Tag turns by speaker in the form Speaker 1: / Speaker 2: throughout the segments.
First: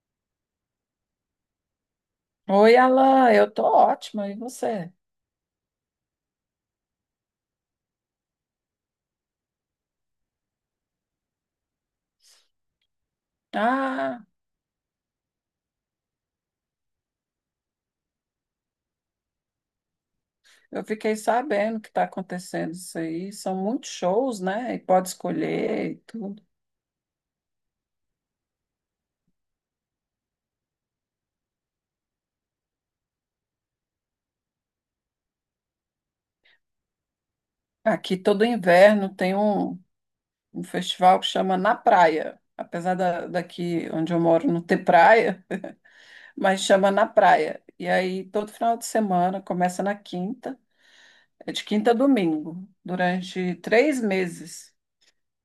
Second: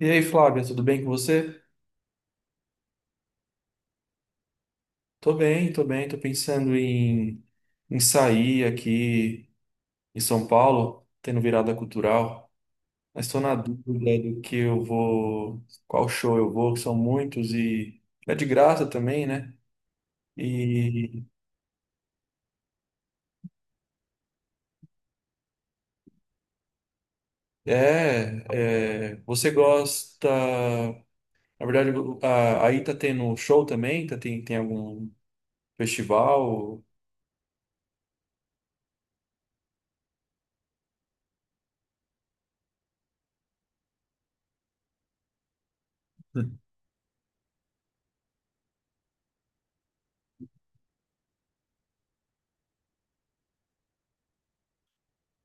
Speaker 1: E aí, Flávia, tudo bem com você?
Speaker 2: Oi, Alan, eu tô ótima, e você?
Speaker 1: Tô bem, tô bem, tô pensando em, sair aqui em São Paulo, tendo virada cultural, mas tô na dúvida
Speaker 2: Ah,
Speaker 1: do que eu vou, qual show eu vou, que são muitos e é de graça também, né?
Speaker 2: eu fiquei
Speaker 1: E
Speaker 2: sabendo que está acontecendo isso aí. São muitos shows, né? E pode escolher e tudo.
Speaker 1: você gosta, na verdade, aí tá tendo show também, tá, tem algum festival?
Speaker 2: Aqui todo inverno tem um festival que chama Na Praia. Apesar daqui onde eu moro não ter praia, mas chama Na Praia. E aí todo final de semana, começa na quinta, é de quinta a domingo, durante três meses.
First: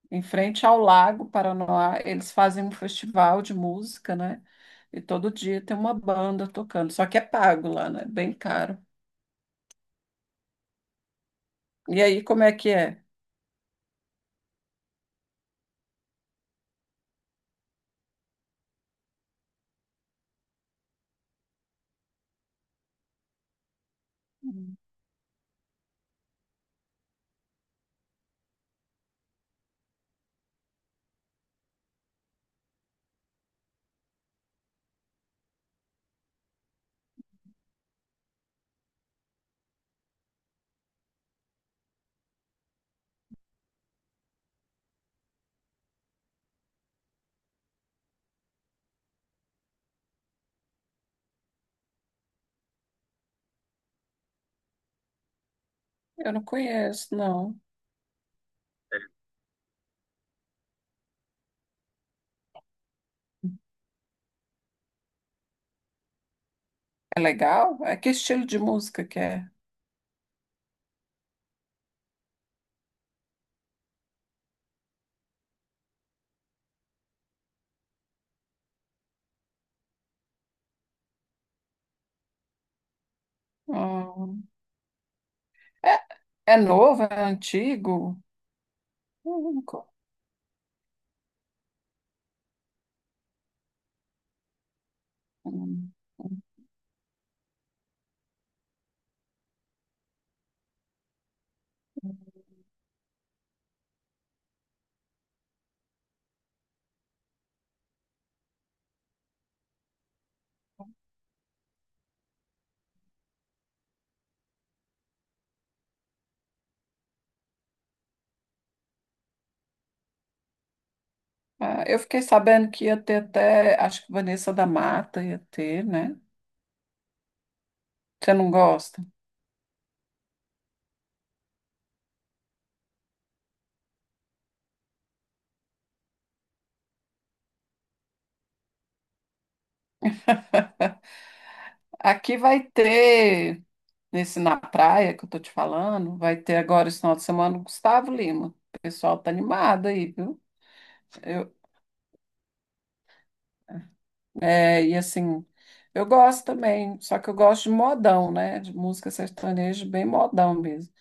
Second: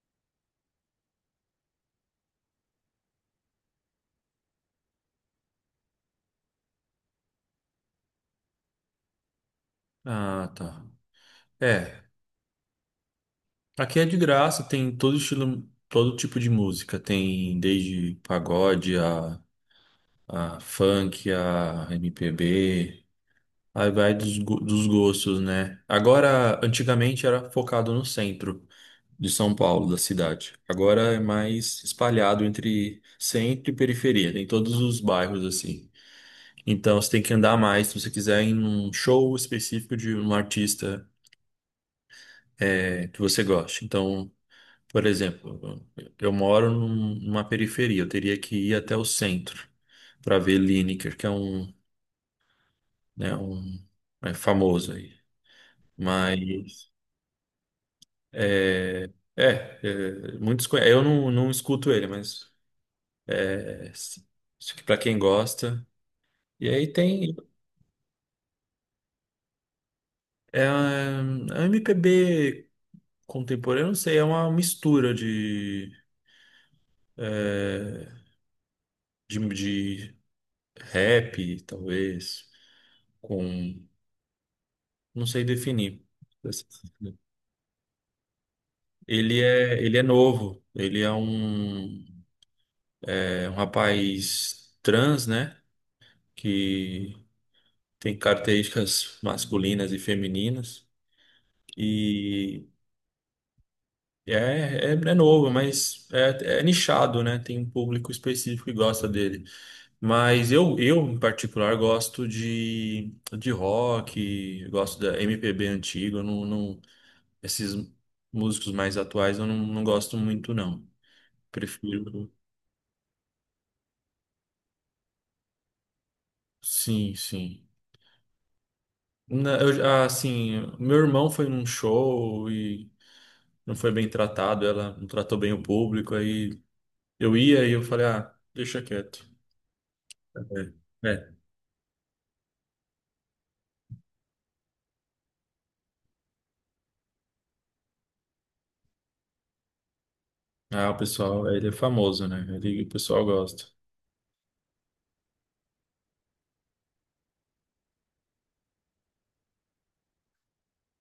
Speaker 2: Em frente ao Lago Paranoá, eles fazem um festival de música, né? E todo dia tem uma banda tocando, só que é pago lá, né? Bem caro.
Speaker 1: Ah, tá.
Speaker 2: E
Speaker 1: É.
Speaker 2: aí, como é que é?
Speaker 1: Aqui é de graça, tem todo estilo, todo tipo de música. Tem desde pagode a funk, a MPB. Aí vai
Speaker 2: Hum.
Speaker 1: dos gostos, né? Agora, antigamente era focado no centro de São Paulo, da cidade. Agora é mais espalhado entre centro e periferia, tem todos os bairros assim. Então você tem que andar mais se você quiser em um show específico de um artista é, que você goste. Então. Por exemplo, eu moro numa periferia, eu teria que ir até o centro para ver Lineker, que é um, né, um é famoso aí.
Speaker 2: Eu não
Speaker 1: Mas
Speaker 2: conheço, não.
Speaker 1: é, eu não escuto ele, mas é, para quem gosta. E aí
Speaker 2: É
Speaker 1: tem
Speaker 2: legal? É que estilo de música que é?
Speaker 1: é, a MPB contemporânea, eu não sei, é uma mistura de, de rap, talvez, com
Speaker 2: Hum,
Speaker 1: não sei
Speaker 2: é,
Speaker 1: definir.
Speaker 2: é novo? É antigo? Hum, co-
Speaker 1: Ele é novo, ele é um rapaz trans, né?
Speaker 2: hum, hum.
Speaker 1: Que tem características masculinas e femininas. E é, é novo, mas é nichado, né? Tem um público específico que gosta dele. Mas eu em particular, gosto de rock, gosto da MPB antiga, eu não, não- esses músicos mais atuais eu não, não gosto muito, não.
Speaker 2: Ah, eu fiquei
Speaker 1: Prefiro.
Speaker 2: sabendo que ia ter até, acho que Vanessa da Mata ia ter, né?
Speaker 1: Sim, sim.
Speaker 2: Você não gosta?
Speaker 1: Assim, meu irmão foi num show e não foi bem tratado, ela não tratou bem o público, aí eu ia e eu falei, ah, deixa quieto. É, é.
Speaker 2: Aqui vai ter. Nesse Na Praia que eu tô te falando, vai ter agora esse final de semana o Gustavo Lima. O pessoal tá animado aí, viu?
Speaker 1: Ah, o pessoal,
Speaker 2: Eu,
Speaker 1: ele é famoso, né? Ele, o pessoal gosta.
Speaker 2: e assim, eu gosto também, só que eu gosto de modão, né? De música sertaneja bem modão mesmo.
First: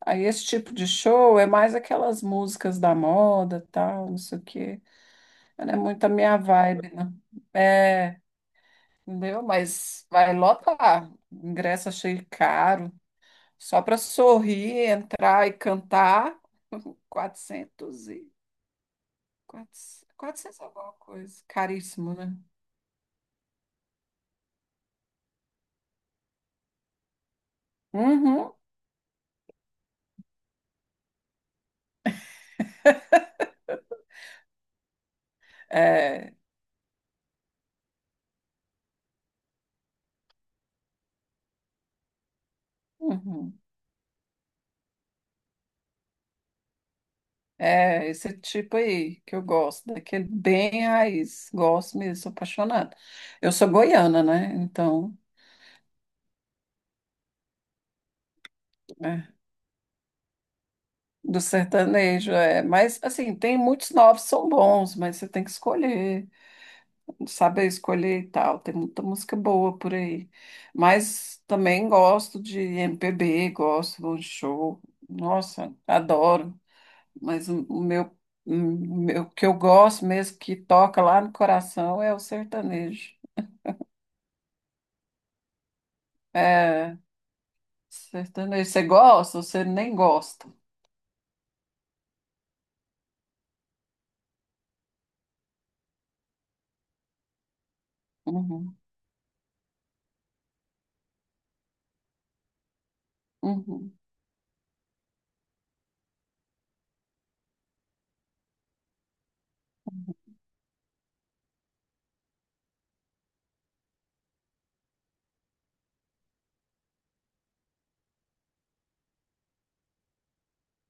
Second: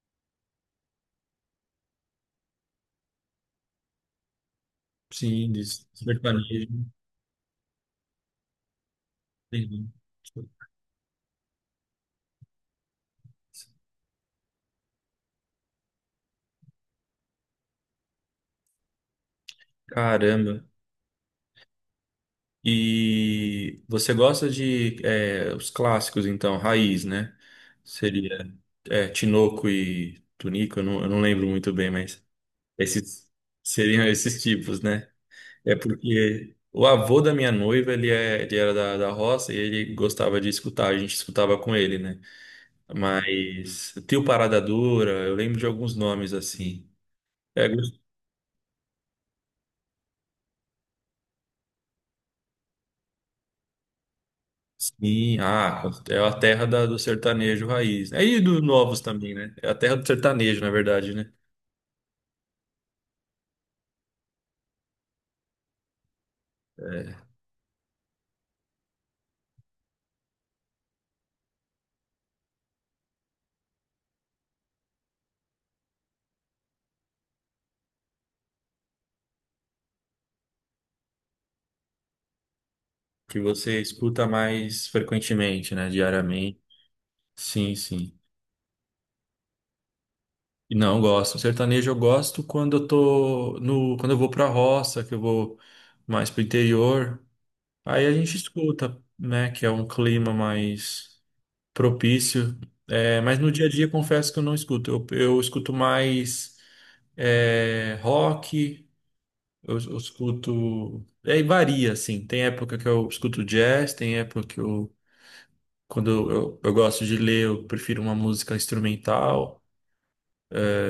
Speaker 2: Aí esse tipo de show é mais aquelas músicas da moda, tal, não sei o quê.
Speaker 1: Sim, de
Speaker 2: Mas não é muito a minha
Speaker 1: sertanejo.
Speaker 2: vibe, não. É, entendeu?
Speaker 1: Entendi.
Speaker 2: Mas vai lotar. Ingresso achei caro, só para sorrir, entrar e cantar, 400 e... 400,
Speaker 1: Caramba.
Speaker 2: 400 alguma coisa. Caríssimo, né?
Speaker 1: E você gosta de é, os clássicos, então, raiz, né? Seria
Speaker 2: Uhum.
Speaker 1: é, Tinoco e Tunico, eu não lembro muito bem, mas... Esses seriam esses tipos, né? É
Speaker 2: É,
Speaker 1: porque o avô da minha noiva, ele, é, ele era da roça e ele gostava de escutar, a gente escutava com ele, né?
Speaker 2: uhum.
Speaker 1: Mas Tio Parada Dura, eu lembro de alguns nomes assim. É, gos-
Speaker 2: É esse tipo aí que eu gosto, daquele bem raiz. Gosto mesmo, sou apaixonada. Eu sou goiana, né? Então,
Speaker 1: sim, ah, é a do sertanejo raiz. Aí dos novos
Speaker 2: é,
Speaker 1: também, né? É a terra do sertanejo, na verdade, né?
Speaker 2: do sertanejo, é. Mas, assim, tem muitos novos, são bons, mas você tem que escolher.
Speaker 1: É,
Speaker 2: Sabe escolher e tal. Tem muita música boa por aí. Mas também gosto de MPB, gosto, vou de show. Nossa, adoro. Mas o meu o que eu gosto mesmo, que toca lá no coração, é o sertanejo.
Speaker 1: que você escuta mais frequentemente, né? Diariamente.
Speaker 2: É,
Speaker 1: Sim, sim.
Speaker 2: sertanejo. Você gosta ou você nem gosta?
Speaker 1: Não, eu gosto. Sertanejo eu gosto quando eu tô no, quando eu vou pra roça, que eu vou mais pro interior. Aí a gente
Speaker 2: Uhum,
Speaker 1: escuta, né, que é um clima mais propício. É, mas no dia a dia
Speaker 2: uhum.
Speaker 1: confesso que eu não escuto. Eu escuto mais é, rock, eu escuto. Aí varia, assim. Tem época que eu escuto jazz, tem época que eu, eu gosto de ler, eu prefiro uma música instrumental.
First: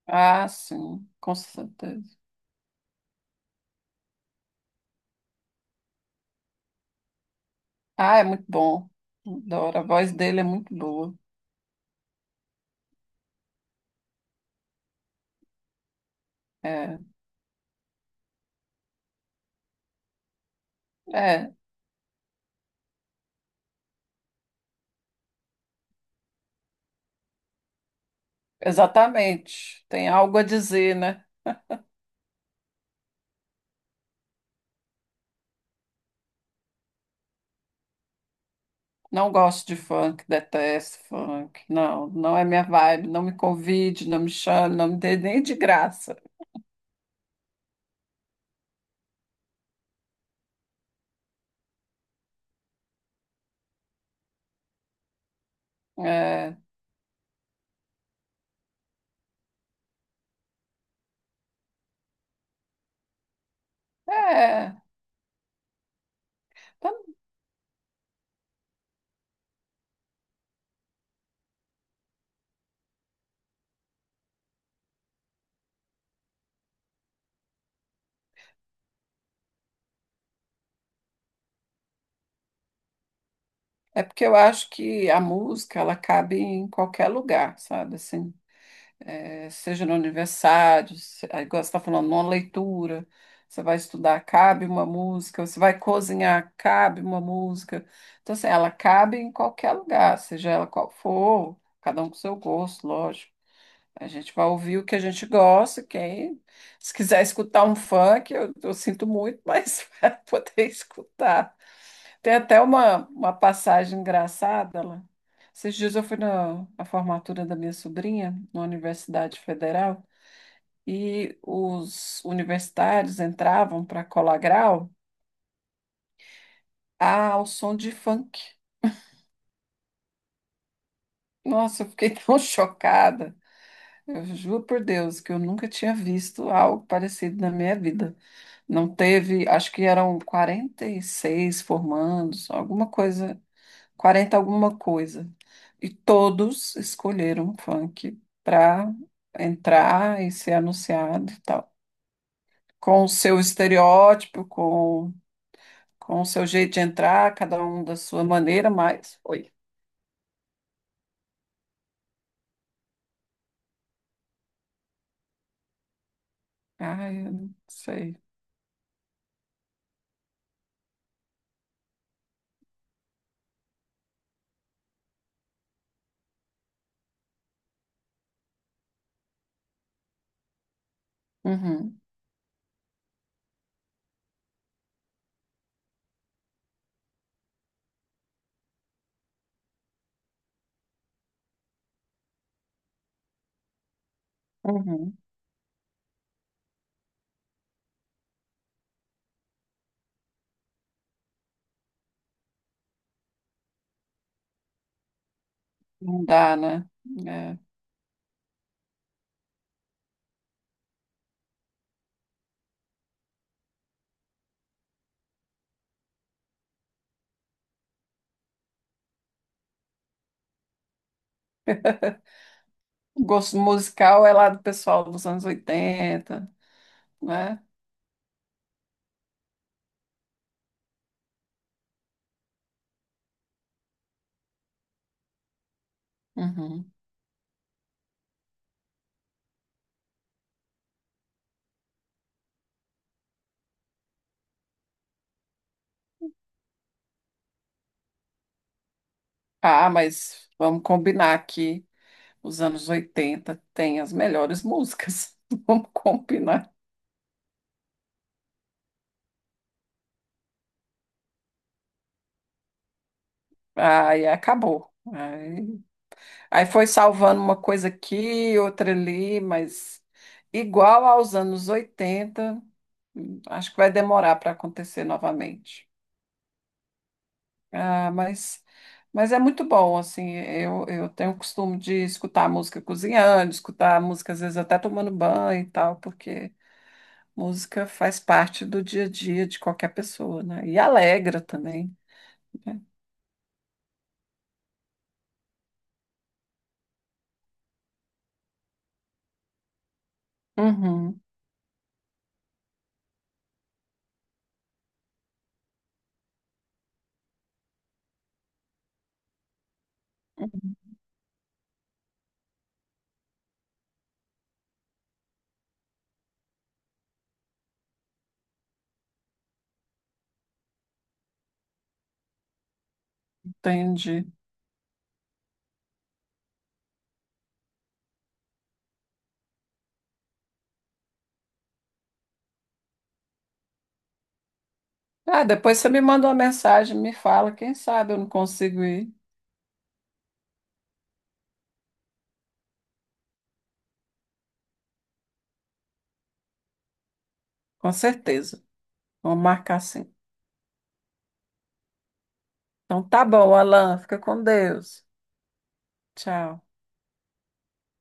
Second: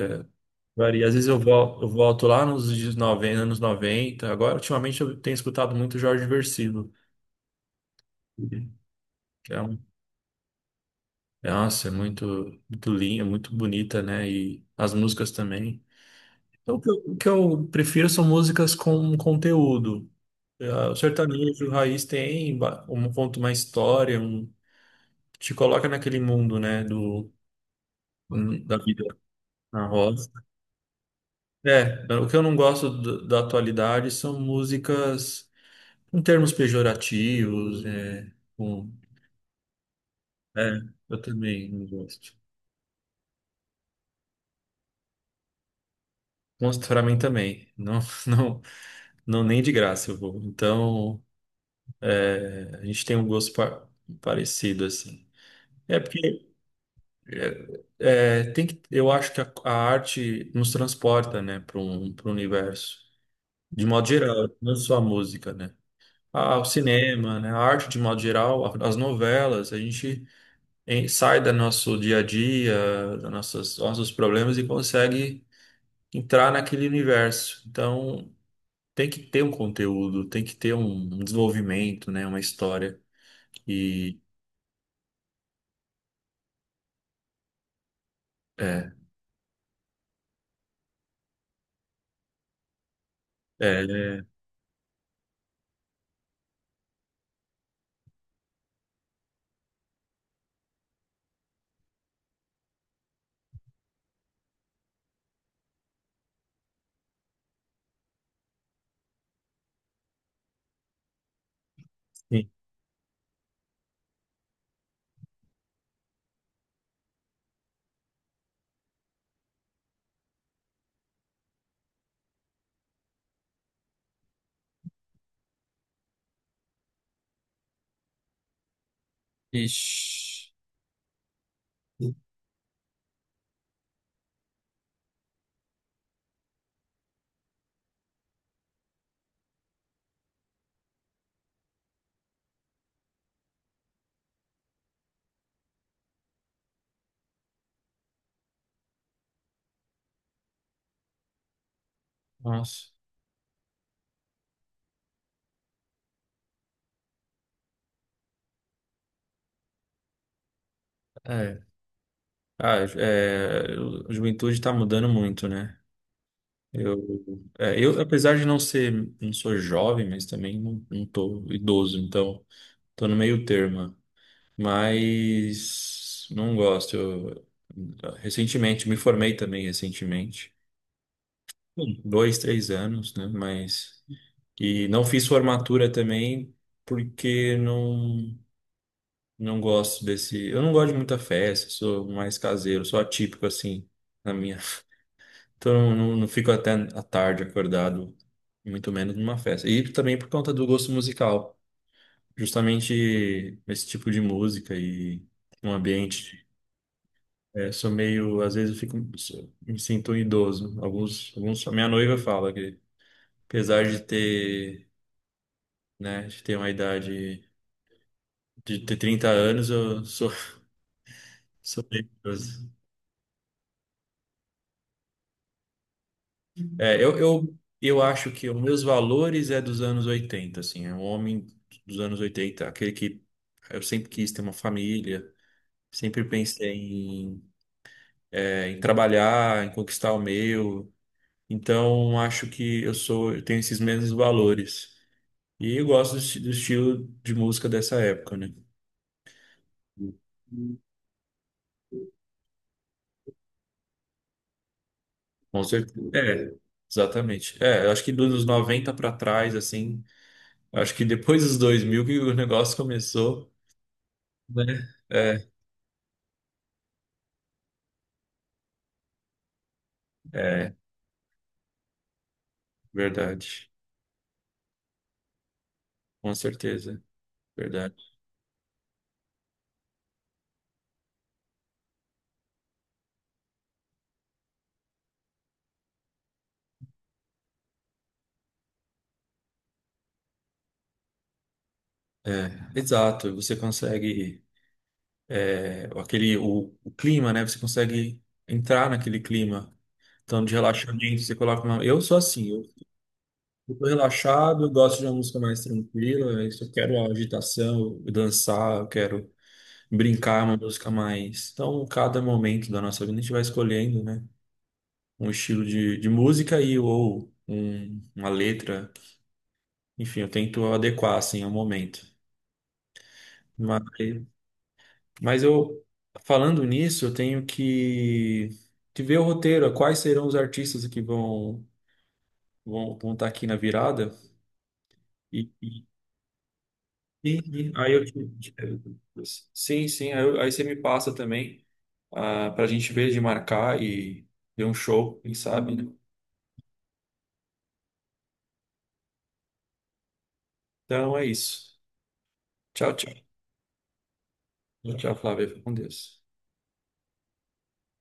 Speaker 2: Ah,
Speaker 1: Varia.
Speaker 2: sim,
Speaker 1: Às vezes
Speaker 2: com
Speaker 1: eu
Speaker 2: certeza.
Speaker 1: volto lá nos dias 90, anos noventa. Agora, ultimamente, eu tenho escutado muito Jorge Vercillo,
Speaker 2: Ah, é muito bom.
Speaker 1: que é um,
Speaker 2: Adoro. A voz dele é muito boa.
Speaker 1: é, nossa, é muito, muito linda, muito bonita, né? E as músicas também. Então,
Speaker 2: É,
Speaker 1: o que eu prefiro são músicas com conteúdo. É, o
Speaker 2: é.
Speaker 1: sertanejo raiz tem um ponto, uma história, um, te coloca naquele mundo, né? Do, da vida
Speaker 2: Exatamente.
Speaker 1: na
Speaker 2: Tem
Speaker 1: roça.
Speaker 2: algo a dizer, né?
Speaker 1: É, o que eu não gosto da atualidade são músicas. Com termos pejorativos, é, com,
Speaker 2: Não gosto de funk,
Speaker 1: é,
Speaker 2: detesto
Speaker 1: eu
Speaker 2: funk.
Speaker 1: também não
Speaker 2: Não,
Speaker 1: gosto.
Speaker 2: não é minha vibe. Não me convide, não me chame, não me dê nem de graça.
Speaker 1: Mostro pra mim também. Não, não, não, nem de graça eu vou. Então, é, a gente tem um parecido, assim. É porque
Speaker 2: É,
Speaker 1: tem que, eu acho que a arte nos transporta, né, para um, para o universo. De modo geral,
Speaker 2: é,
Speaker 1: não só a música, né? Ah, o
Speaker 2: Tá-
Speaker 1: cinema, né? A arte de modo geral, as novelas, a gente. Sai do nosso dia a dia, nossos problemas e consegue entrar naquele universo. Então, tem que ter um conteúdo, tem que ter um, um desenvolvimento, né? Uma história.
Speaker 2: é
Speaker 1: E
Speaker 2: porque eu acho que a música ela cabe em qualquer lugar, sabe? Assim,
Speaker 1: é,
Speaker 2: seja no aniversário, igual você está falando, numa leitura, você vai
Speaker 1: é,
Speaker 2: estudar,
Speaker 1: é,
Speaker 2: cabe uma música, você vai cozinhar, cabe uma música. Então, assim, ela cabe em qualquer lugar, seja ela qual for, cada um com seu gosto, lógico. A gente vai ouvir o que a gente gosta, quem se quiser escutar um funk, eu sinto muito, mas vai poder escutar. Tem
Speaker 1: sim.
Speaker 2: até uma passagem engraçada lá. Esses dias eu fui na formatura da minha sobrinha, na Universidade Federal, e os universitários entravam para colar grau ao som de funk.
Speaker 1: Ixi,
Speaker 2: Nossa, eu fiquei tão chocada. Eu juro por Deus que eu nunca tinha visto algo parecido na minha vida. Não teve, acho que eram 46 formandos, alguma coisa 40 alguma coisa. E todos escolheram funk para entrar e ser anunciado e tal.
Speaker 1: nossa,
Speaker 2: Com o seu estereótipo, com o seu jeito de entrar, cada um da sua maneira, mas foi.
Speaker 1: é. Ah, é, a juventude está mudando muito, né?
Speaker 2: Ai, eu não
Speaker 1: Eu,
Speaker 2: sei.
Speaker 1: apesar de não ser, não sou jovem, mas também não tô idoso, então tô no meio termo. Mas não gosto. Eu, recentemente, me formei também recentemente,
Speaker 2: Uhum,
Speaker 1: dois, três anos, né? Mas e não fiz formatura também porque não não gosto desse. Eu não gosto de muita festa, sou mais caseiro, sou atípico assim na minha.
Speaker 2: uhum.
Speaker 1: Então não, fico até a tarde acordado, muito menos numa festa. E também por conta do gosto musical, justamente esse tipo de música e um
Speaker 2: Não
Speaker 1: ambiente.
Speaker 2: dá, né? É.
Speaker 1: É, sou meio, às vezes eu fico, me sinto um idoso. Alguns, a minha noiva fala que, apesar de ter, né, de ter uma idade, de ter 30 anos, eu sou, sou meio idoso.
Speaker 2: O gosto musical é lá do pessoal dos anos oitenta,
Speaker 1: É,
Speaker 2: né?
Speaker 1: eu acho que os meus valores é dos anos 80 assim, é um homem dos anos 80 aquele que eu sempre quis ter uma família, sempre pensei
Speaker 2: Uhum.
Speaker 1: em, é, em trabalhar, em conquistar o meu. Então, acho que eu sou, eu tenho esses mesmos valores. E eu gosto do, do estilo de música dessa época, né?
Speaker 2: Ah, mas vamos combinar aqui. Os anos 80 tem as melhores músicas.
Speaker 1: Com
Speaker 2: Vamos
Speaker 1: certeza. É,
Speaker 2: combinar.
Speaker 1: exatamente. É, eu acho que dos noventa, 90 pra trás, assim, eu acho que depois dos 2000 que o negócio começou,
Speaker 2: Aí
Speaker 1: né?
Speaker 2: acabou.
Speaker 1: É,
Speaker 2: Aí, aí foi salvando uma coisa aqui, outra ali, mas
Speaker 1: é,
Speaker 2: igual aos anos 80,
Speaker 1: verdade.
Speaker 2: acho que vai demorar para acontecer novamente.
Speaker 1: Com certeza, verdade.
Speaker 2: Ah, mas, mas é muito bom, assim, eu tenho o costume de escutar música cozinhando, escutar música às vezes até tomando banho e tal, porque música faz parte do dia a dia de qualquer pessoa, né? E alegra também.
Speaker 1: Exato, você consegue, é, aquele, o clima, né? Você consegue entrar naquele clima. Então, de
Speaker 2: Uhum,
Speaker 1: relaxamento, você coloca uma... Eu sou assim, eu tô relaxado, eu gosto de uma música mais tranquila. É isso, eu quero agitação, eu dançar, eu quero brincar, é uma música mais. Então, cada momento da nossa vida a gente vai escolhendo, né? Um estilo de música e ou uma letra. Enfim, eu tento adequar assim ao momento. Mas,
Speaker 2: entendi.
Speaker 1: mas eu falando nisso, eu tenho que ver o roteiro, quais serão os artistas que vão vão estar aqui na virada.
Speaker 2: Ah,
Speaker 1: E,
Speaker 2: depois você me manda uma mensagem, me fala,
Speaker 1: sim,
Speaker 2: quem
Speaker 1: aí eu te,
Speaker 2: sabe eu não
Speaker 1: te-
Speaker 2: consigo ir.
Speaker 1: sim, sim, aí, aí você me passa também ah, para a gente ver de marcar e ver um show, quem sabe, né?
Speaker 2: Com certeza. Vamos marcar sim.
Speaker 1: Então é isso. Tchau,
Speaker 2: Então
Speaker 1: tchau.
Speaker 2: tá bom, Alan, fica com Deus.
Speaker 1: Tchau, Flávia. Fica com Deus.
Speaker 2: Tchau.